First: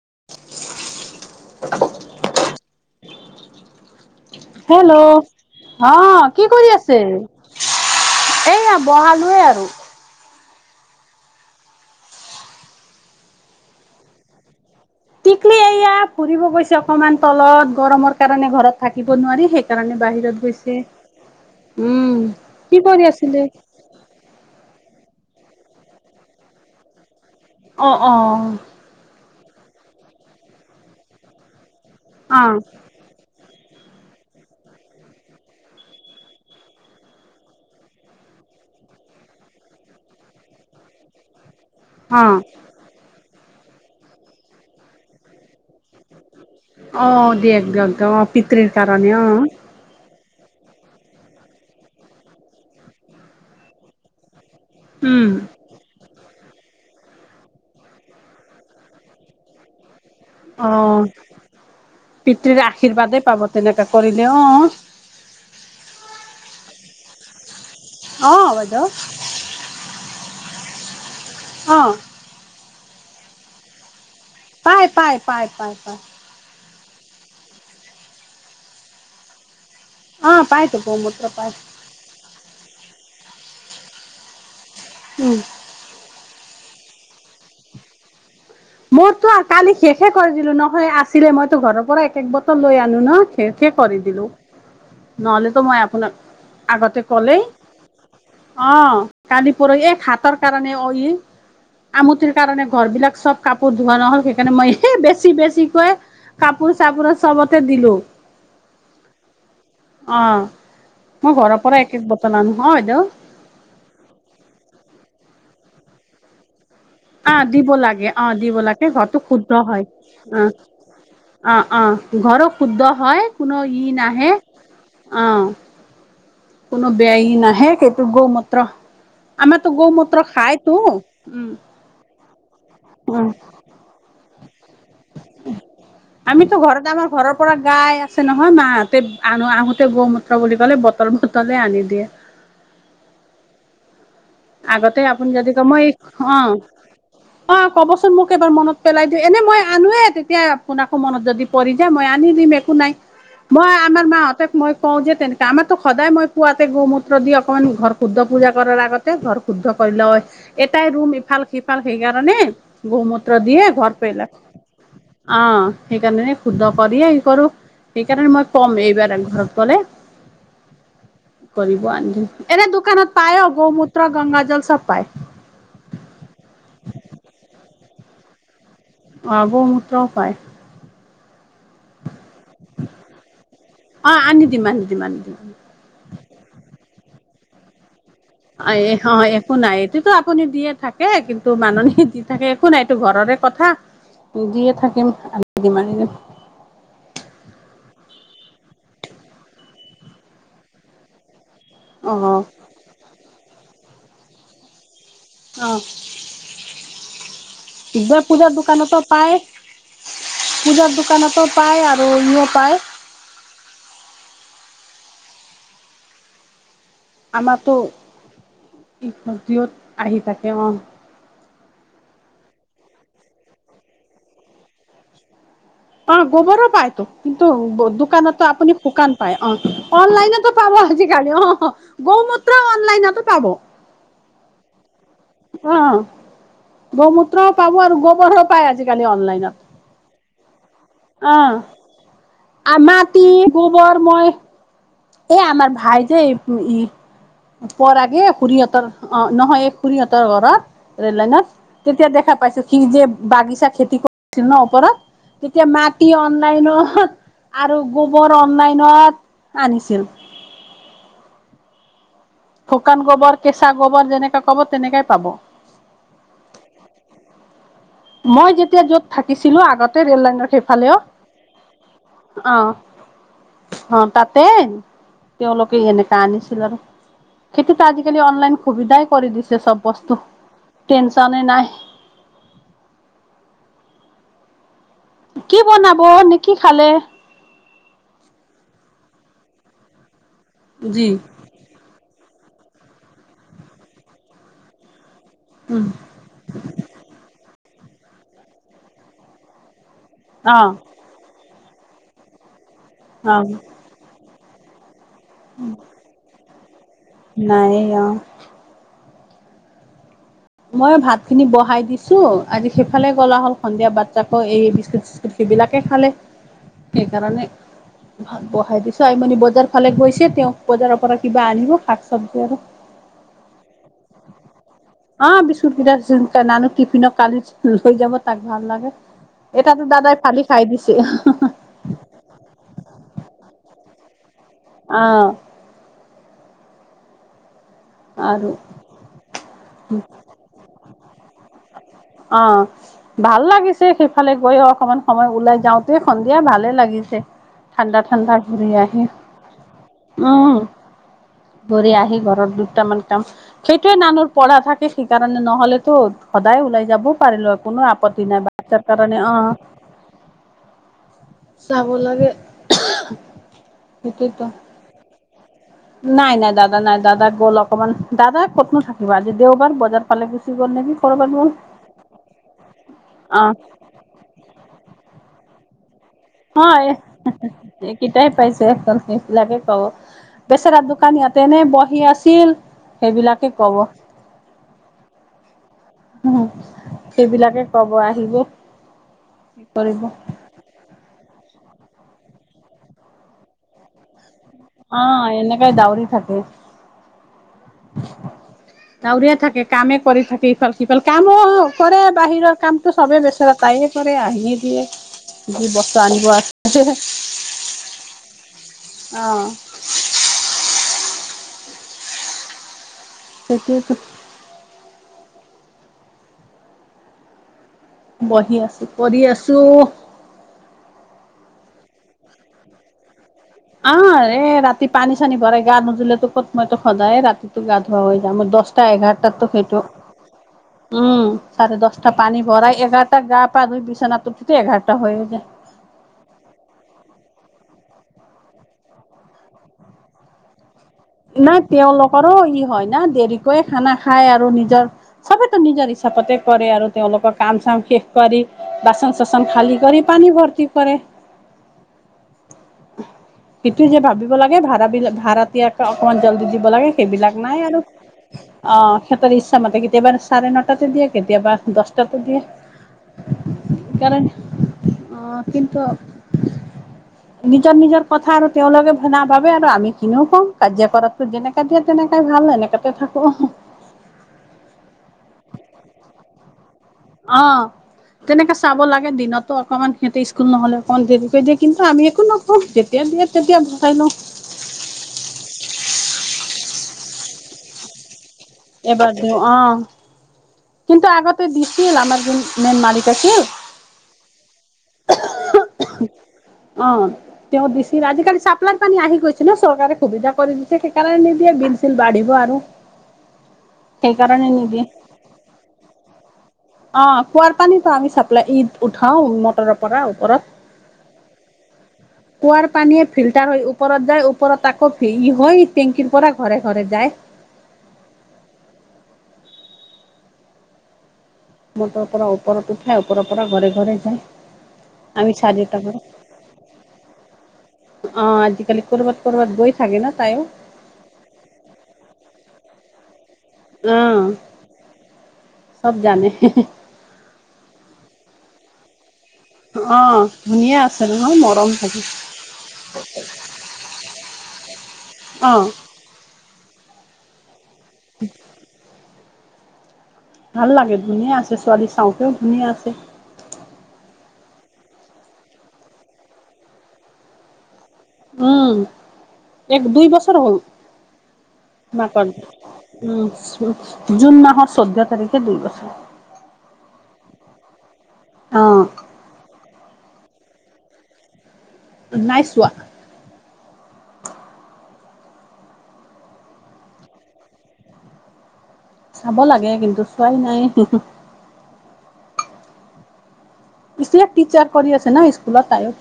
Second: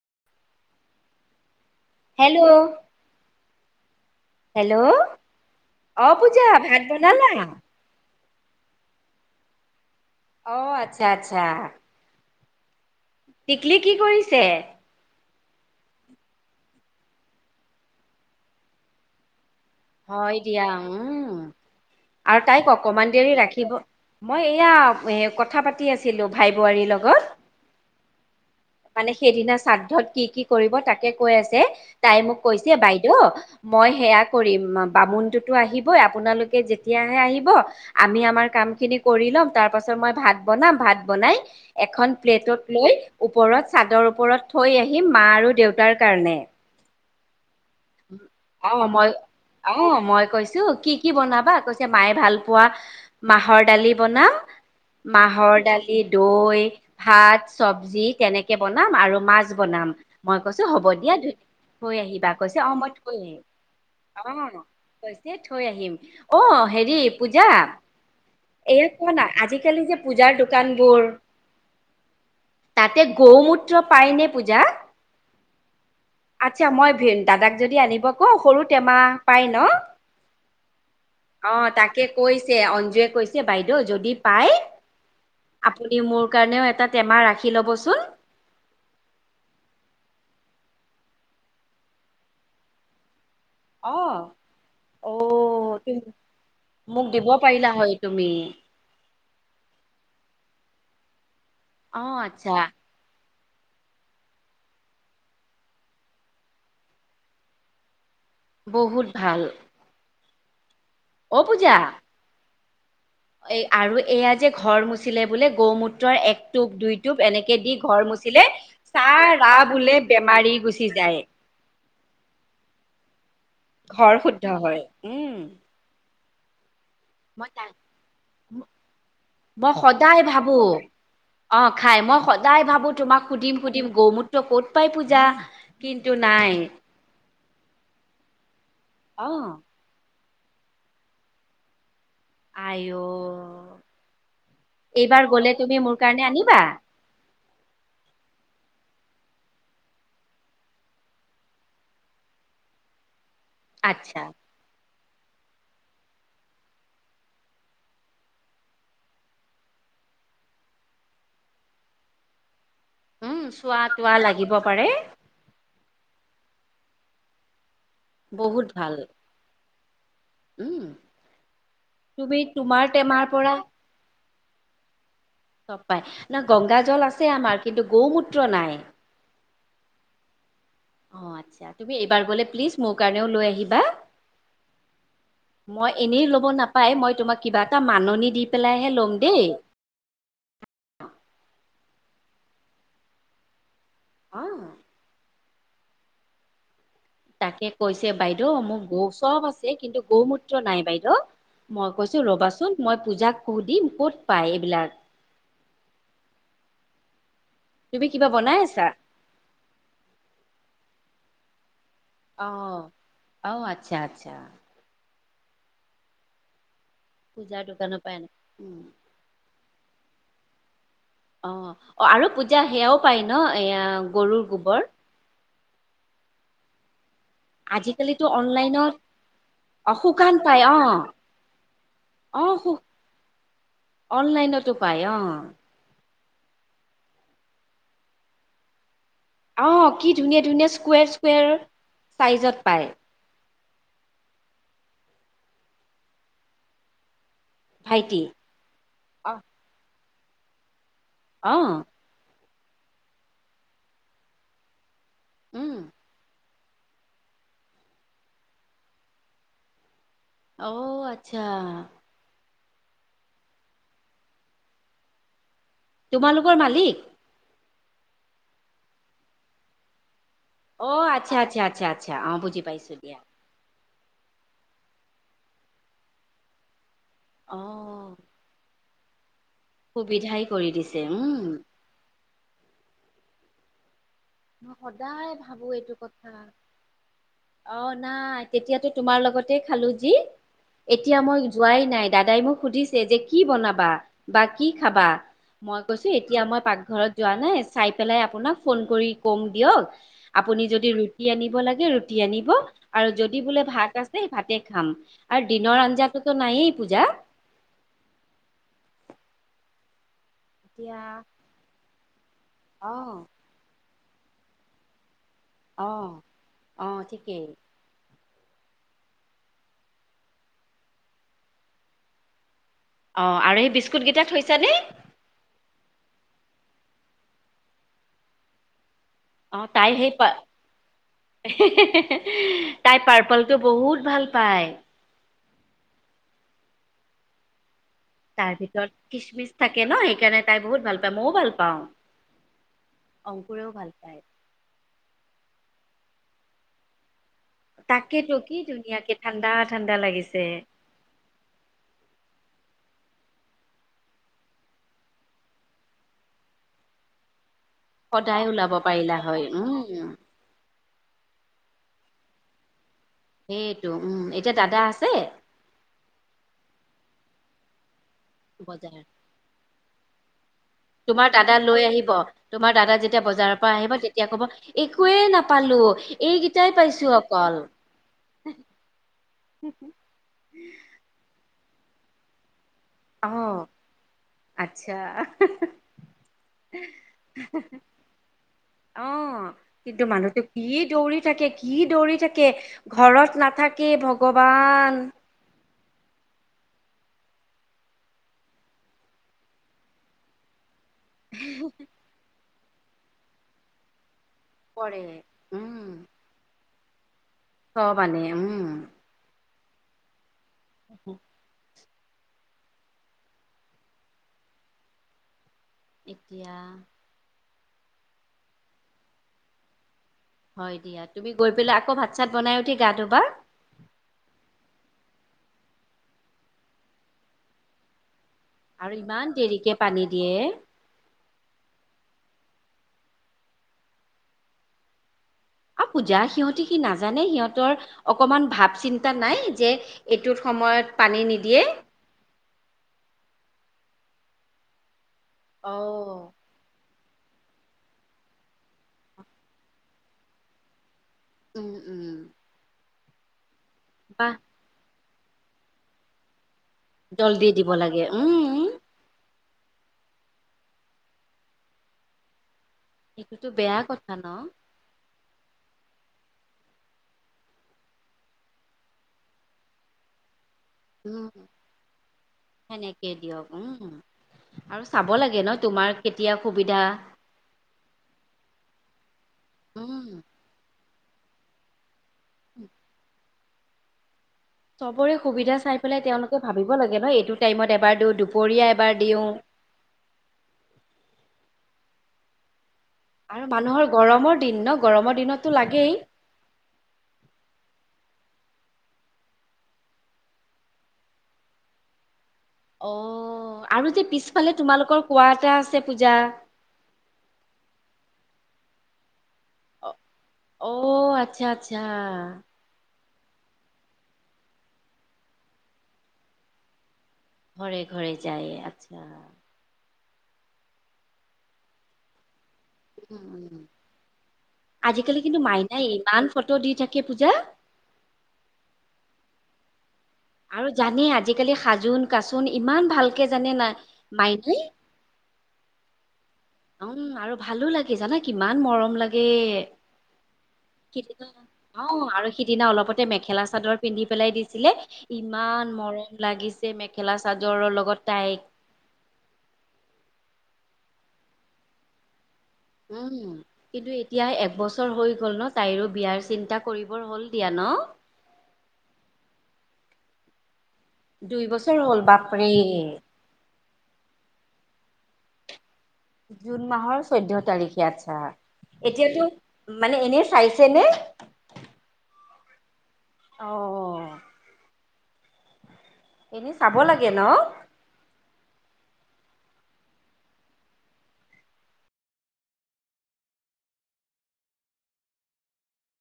[unintelligible] Hello hello অ অ পূজা কি কৰি ভাত আছে বনালা? এইয়া বহালোৱে আৰু অ আচ্ছা আচ্ছা টিকলি কি কৰিছে টিকলি এয়া ফুৰিব গৈছে অকণমান তলত গৰমৰ কাৰণে ঘৰত থাকিব নোৱাৰি সে হয় দিয়া উম উম আৰু তাইক কি কৰি অকমান দেৰি আছিলে ৰাখিব মই এয়া এ কথা পাতি আছিলো ভাই বোৱাৰীৰ লগত অ অ মানে সেইদিনা শ্ৰাদ্ধত কি কি কৰিব তাকে কৈ আছে তাই মোক অ কৈছে বাইদেউ মই সেয়া কৰিম বামুন টোতো আহিবই আপোনালোকে যেতিয়া আহে আহিব আমি আমাৰ কাম খিনি কৰি লম তাৰ তাৰ পাছত মই ভাত বনাম ভাত বনাই এখন অ পেলেটত লয় ওপৰত চাদৰ ওপৰত থৈ আহিম মা আৰু দেউতাৰ কাৰণে অ দিয় [inaudible] অ পিতৃৰ কাৰণে অ কৈছো কি কি বনাবা কৈছে মায়ে ভাল পোৱা মাহৰ দালি বনাম উম মাহৰ দালি দৈ ভাত চবজি তেনেকে বনাম আৰু মাছ বনাম মই কৈছো অ হ'ব দিয়া থয় আহিবা পিতৃৰ কৈছে অ মই আশীৰ্বাদে থৈ পাব তেনেকে কৰিলে আহিম অ কৈছে থৈ আহিম অ অ হেৰি পূজা অ বাইদেউ এয়া ক ন আজিকালি যে পূজাৰ দোকানবোৰ অ তাতে গৌমূত্ৰ পাই নে পূজা পায় পায় পায় পায় পায় আচ্ছা মই ভ দাদাক যদি আনিব ক সৰু টেমা পাই ন অ পাই তো গৌমূত্ৰ পাই অ তাকে কৈয় অঞ্জুৱে কৈছে বাইদেউ যদি পাই উম আপুনি মোৰ কাৰণেও এটা টেমা ৰাখি ল'বচোন মোৰতো কালি শেষহে কৰি দিলো নহয় আছিলে মইতো ঘৰৰ পৰা এক বটল লৈ আনো ন শেষে কৰি অ দিলোঁ অ নহ'লেতো মই তুমি আপোনাক আগতে মোক দিব ক'লেই পাৰিলা হয় তুমি অ কালি পৰহি এই হাতৰ কাৰণে অ অ আমঠিৰ আচ্ছা কাৰণে ঘৰ বিলাক চব কাপোৰ ধোৱা নহ'ল সেইকাৰণে মই এই বেছি বেছিকৈ কাপোৰ চাপোৰ চবতে দিলো বহুত ভাল অ মই ঘৰৰ পৰা এক এক বটল আনো হ বাইদেউ এ আৰু এয়া যে ঘৰ মুচিলে বোলে গৌমূত্ৰৰ এক টোপ দুই অ এনেকে দিব দি ঘৰ লাগে অ মুচিলে দিব লাগে ঘৰটো চাহ শুদ্ধ ৰা হয় বোলে অ বেমাৰি গুচি যায় অ অ ঘৰো শুদ্ধ হয় কোনো ই ঘৰ নাহে শুদ্ধ হয় অ উম কোনো বেই মই নাহে তাক সেইটো গৌমূত্ৰ মই আমাৰতো সদায় গৌমূত্ৰ ভাবো খাইতো উম অ খাই মই সদায় ভাবো তোমাক সুধিম সুধিম গৌমূত্ৰ ক'ত পাই পূজা কিন্তু নাই আমিতো ঘৰতে আমাৰ ঘৰৰ পৰা গাই আছে নহয় মাহঁতে অ আনো আহোতে গৌমূএ বুলি ক'লে বটল বটলে আনি দিয়ে আই অ আগতে এইবাৰ আপুনি গ'লে যদি ক তুমি মই মোৰ কাৰণে অ আনিবা অ কবচোন মোক এবাৰ মনত পেলাই দি এনে মই আনোৱে তেতিয়া আপোনাকো মনত যদি পৰি যায় মই আনি দিম একো নাই মই আমাৰ আচ্ছা মাহঁতক মই কওঁ যে তেনেকে আমাৰতো সদায় মই পুৱাতে গোমূত্ৰ দি অকমান ঘৰ শুদ্ধ পূজা কৰাৰ আগত ঘৰ শুদ্ধ কৰি লওঁ এটাই ৰুম ইফাল সিফাল সেইকাৰণে গোমূত্ৰ উম দি চোৱা ঘৰ তোৱা পেইলাক লাগিব পাৰে অ সেইকাৰণে শুদ্ধ কৰি কৰো সেইকাৰণে মই বহুত ক'ম ভাল এইবাৰ ঘৰত গ'লে উম কৰিব আনিম তুমি এনে তোমাৰ দোকানত টেমাৰ পায় অ গৌমুএ গংগাজল চব পায় চন পাই ন গংগাজল আছে আমাৰ কিন্তু গৌমূত্ৰ নাই গৌমূত্ৰও পায় অ আচ্ছা তুমি এইবাৰ গলে প্লিজ মোৰ কাৰণেও লৈ আহিবা অ আনি দিম আনি দিম আনি দিম মই এনেই ল'ব নাপাই মই তোমাক কিবা এটা মাননি দি অ পেলাইহে এ ল'ম অ দেই একো নাই এইটোটো আপুনি দিয়ে থাকে কিন্তু মাননি দি থাকে একো নাইতো ঘৰৰে কথা অ দিয়ে থাকিম দিম আহিলে তাকে কৈছে বাইদেউ মোৰ গৌ চব আছে কিন্তু গৌমূত্ৰ নাই বাইদেউ মই অ কৈছো ৰবাচোন মই পূজাক শুধিম কত পাই এইবিলাক অ তুমি [unintelligible] যে কিবা পূজাৰ বনাই আছা দোকানতো পায় পূজাৰ দোকানতো পায় আৰু। ইও অ পায় ঔ আচ্ছা আচ্ছা। পূজাৰ আমাৰটো দোকানৰ পৰা আনি উম ভিদিঅ'ত আহি থাকে অ। অ অ আৰু পূজা সেয়াও পায় ন এয়া গৰুৰ গোবৰ? অ গোবৰো পায়টো। কিন্তু আজিকালিতো দোকানতো আপুনি অনলাইনত শুকান পায় অ শুকান অনলাইনতো পাই পাব অ আজিকালি অ অ। অ শু [unintelligible] অনলাইনতো পাব। অনলাইনতো পায় অ। গমূত্ৰও পাব আৰু গোবৰও পায় আজিকালি অনলাইনত। অ কি ধুনীয়া ধুনীয়া স্কুৱেৰ স্কেৰ অ চাইজত পায়। মাটি গোবৰ মই এই আমাৰ ভাই যে ই ভাইটি পৰাগে খুৰীহঁতৰ অ নহয় খুৰীহঁতৰ ঘৰত ৰেল লাইনত অ তেতিয়া দেখা পাইছো সি যে বাগিচা খেতি কৰিছিল ন ওপৰত এতিয়া উম মাটি অনলাইনত আৰু গোবৰ অনলাইনত আনিছিল। অঔ আচ্ছা। শুকান গোবৰ, কেঁচা গোবৰ যেনেকাে কব তেনেকাই পাব। তোমালোকৰ মালিক? মই যেতিয়া য'ত থাকিছিলো আগতে ৰেল লাইন অ, আচ্ছা, আচ্ছা, আচ্ছা, আচ্ছা অ বুজি পাইছো দিয়া। অ, তাতে তেওঁলোকে এনেকা আনিছিল আৰু। অ খেতিতো আজিকালি অনলাইন সুবিধাই কৰি দিছে। চব বস্তু সুবিধাই কৰি দিছে টেনচনে উম নাই। মই সদায় কি ভাবো এইটো বনাব কথা নে কি খালে? অ, নাই তেতিয়াতো তোমাৰ লগতে খালো যি, জি এতিয়া মই যোৱাই নাই। দাদাই মোক সুধিছে যে কি বনাবা বা কি খাবা? মই উম। কৈছো এতিয়া মই পাকঘৰত যোৱা নাই চাই পেলাই আপোনাক ফোন কৰি কম দিয়ক। আপুনি অ', যদি ৰুটি আনিব লাগে ৰুটি আনিব আৰু যদি অ', বোলে ভাত আছে ভাতে খাম আৰু দিনৰ আঞ্জাতো নায়েই পূজা। নাই অ। মই এতিয়া ভাত খিনি বহাই দিছো আজি অ সেইফালে গলা হল সন্ধিয়া বাটাকৌ এই বিস্কুট সেইবিলাকে অ খালে অ সেইকাৰণে। ঠিকেই ভাত বহাই দিছো আই মি বজাৰ ফালে গৈছে তেওঁ বজাৰৰ পৰা কিবা আনিব শাক চব্জি আৰু। অ, আৰু সেই বিস্কুট কেইটা থৈছানে? বিস্কুত কেইটা নানু টিফিনত কালি লৈ যাব তাক ভাল লাগে। অ এটাতটো তাই সেই দাদাই পা ফালি খাই দিছিল। [unintelligible] তাই পাৰ্পলটো বহুত ভাল পায়। অ', তাৰ আৰু ভিতৰত খিচমিচ থাকে ন, সেইকাৰণে তাই বহুত ভাল পায় মইও ভাল পাওঁ। অ, ভাল অংকুৰেও লাগিছে ভাল পায়। সেইফালে গৈ অকমান সময় ওলাই। যাওঁতে সন্ধিয়া ভালে লাগিছে। ঠাণ্ডা ঠাণ্ডা তাকেতো কি ঘূৰি আহি ধুনীয়াকে ঠাণ্ডা, ঠাণ্ডা লাগিছে। ঘৰি আহি ঘৰত দুটামান সেইটোৱে নানুৰ পঢ়া থাকে সেইকাৰণে নহলেতো সদায় ওলাই যাবও পাৰিলো। কোনো আপত্তি সদায় নাই ওলাব বাচ্ছাৰ পাৰিলা কাৰণে হয় আহ। উম চাব লাগে। সেইটো উম সেইটতো এতিয়া দাদা আছে নাই, নাই দাদা নাই দাদা গ'ল অকমান দাদা কতনো বজাৰ থাকিবা আজি দেওবাৰ বজাৰ পালে কি তোমাৰ দাদা লৈ আহিব। তোমাৰ দাদা যেতিয়া অ', বজাৰৰ পৰা আহিব তেতিয়া কব একোৱয়ে নাপ পালো হয়, এইকেইটাই পাইছো এখন সেইবিলাকে কব। বেচেৰা দোকানী ইয়াতেনে বহি আছিল। সেইবিলাকে আহ, কব আচ্ছা। সেইবিলাকে কব আহিব। অ, কি কৰিব কিন্তু মানুহটো কি দৌৰি থাকে কি? কি দৌৰি থাকে। ঘৰত নাথাকে ভ অ, এনে কাই দাৱৰি থাকে। দউৰিয় থাকে কামে কৰি থাকে ইফাল। কিফাল কাম কৰে বাহিৰৰ কামটো সবে বেচৰে তাই। আহিয়ে দিয়ে কৰে যি বস্তা আনিব আছে। স'বানে উম। আহ। অ। সেইটোৱেইটো। এতিয়া। বহি আছো কৰি আছো। হয় দিয়া তুমি গৈ পেলাই আকৌ ভাত- চাত বনাই উঠি গা ধুবা? অ ৰাতি পানী- চানী ভৰাই গা নোধোলে ক'ত মইতো সদায় ৰাতিতো গা ধোৱা হয়। মই দ'হ টা আৰু ইমান এঘাৰটাততো দেৰিকে সেইটো। পানী দিয়ে উম' চাৰে দ'হ টা পানী ভৰাই এঘাৰটা গা পা ধুই বিছনাটো ঠিক কৰোতে এঘাৰটা হৈ যায়। অ পূজা সিহঁতে কি নাজানে সিহঁতৰ অকণমান ভাৱ চিন্তা নাই যে এইটোত সময়ত? পানী না নিদিয়ে তেওঁলোকৰো ই হয় না দেৰিকৈ খানা খাই আৰু নিজৰ- চবেই টো নিজৰ অ', হিচাপতে কৰে আৰু। তেওঁলোকৰ কাম- চাম শেষ কৰি বাচন- চাচন খালী কৰি পানী ভৰ্তি কৰে। উম' উম'। সিটো যে বা ভাবিব লাগে ভাড়া বিলাক ভাড়া দিয়া অকণমান জলদি দিব লাগে। সেইবিলাক জল্দি নাই দিব আৰু লাগে উম অঁ। সেই মতে কেতিয়াবা চাৰে নটা তো দিয়ে কেতিয়াবা দ'হটা তো দিয়ে। এইটো তো বেয়া কথা ন'? অঁ কিন্তু- নিজৰ নিজৰ কথা আৰু তেওঁলোকে শুনা বাবে আৰু আমি কিনোও কওঁ। যে কৰাতো উম যেনেকে দিয়ে তেনেকেই ভাল এনেকুৱা কে সেনেকে থাকক। দিয়ক উম আৰু চাব লাগে ন' তোমাৰ কেতিয়া সুবিধা। অঁ তেনেকে চাব লাগে দিনতো অকণমান উম সিহঁতে স্কুল ন'হলে অকণমান দেৰি কৰি দিয়ে। কিন্তু আমি- একো নকও যেতিয়া দিয়ে তেতিয়া ভৰাই লওঁ। চবৰে সুবিধা চাই পেলাই তেওঁলোকে ভাবিব লাগে ন' এইটো টাইমত এবাৰ দিওঁ। এবাৰ দিওঁ অঁ কিন্তু আগতে দিছিলে আমাক যে। আৰু মানুহৰ গৰমৰ দিন ন' গৰমৰ দিনতো লাগেই। অঁ তেওঁ দিছিল আজি কালি- চাপ্লাইৰ পানী আহি গৈছে ন' চৰকাৰে সুবিধা কৰি দিছে সেইকাৰণে নিদিয়ে বিল-চিল বাঢ়িব। আৰু। অ আৰু যে সেইকাৰণে পিছফালে নিদিয়ে তোমালোকৰ কুৱাঁ এটা আছে পূজা। অঁ কুঁৱাৰ পানী পৰা আমি চাপ্লাই ইদ উঠাওঁ। উন্নতৰ- অ পৰা অ আচ্ছা আচ্ছা ওপৰত কুৱাঁৰ পানীয়ে- ফিল্টাৰ হৈ ওপৰত যায় ওপৰত আকৌ হৈ টেংকিৰ পৰা ঘৰে ঘৰে যায়। ঘৰে ঘৰে যায় আচ্ছা। মটৰৰ পৰা ওপৰত উঠাই উম ওপৰৰ পৰা উম। ঘৰে ঘৰে যায়। আজিকালি আমি কিন্তু চাৰিওটা মাইনাই ইমান ফটো দি থাকে পূজা। অঁ আজিকালি কৰ'বাত কৰ'বাত গৈ থাকে। ন তাইও আৰু জানেই আজিকালি সাজোন, কাচোন ইমান ভাল- কে জানে নাই অ মাইনাই। চব জানে উম' আৰু ভালো লাগে জানা কিমান মৰম লাগে। অ ধুনীয়া আছে নহয় মৰম অ থাকে আৰু সিদিনা অলপতে মেখেলা চাদৰ পিন্ধি পেলাই দিছি- লে অ ইমান মৰম লাগিছে মেখেলা চাদৰৰ লগত তাইক। ভাল লাগে ধুনীয়া আছে ছোৱালী চাওঁতে। উম' কিন্তু এতিয়া- এবছৰ হৈ গ'ল ন' তাইৰো বিয়াৰ চিন্তা কৰিবৰ হ'ল দিয়া ন'। উম' এক, দুই বছৰ হ'ল। দুই বছৰ হ'ল বাপৰে উম' জুন মাহত- চৈধ্য তাৰিখে দুই বছৰ। জুন মাহৰ চৈধ্য তাৰিখে আচ্ছা। অ এতিয়াতো- মানে এনেই চাইছে নে? নাই চোৱা। অ এনেই চাব লাগে ন'? চাব লাগে কিন্তু চোৱাই নাই। পি টিচাৰ কৰি আছে ন স্কুলত তাইও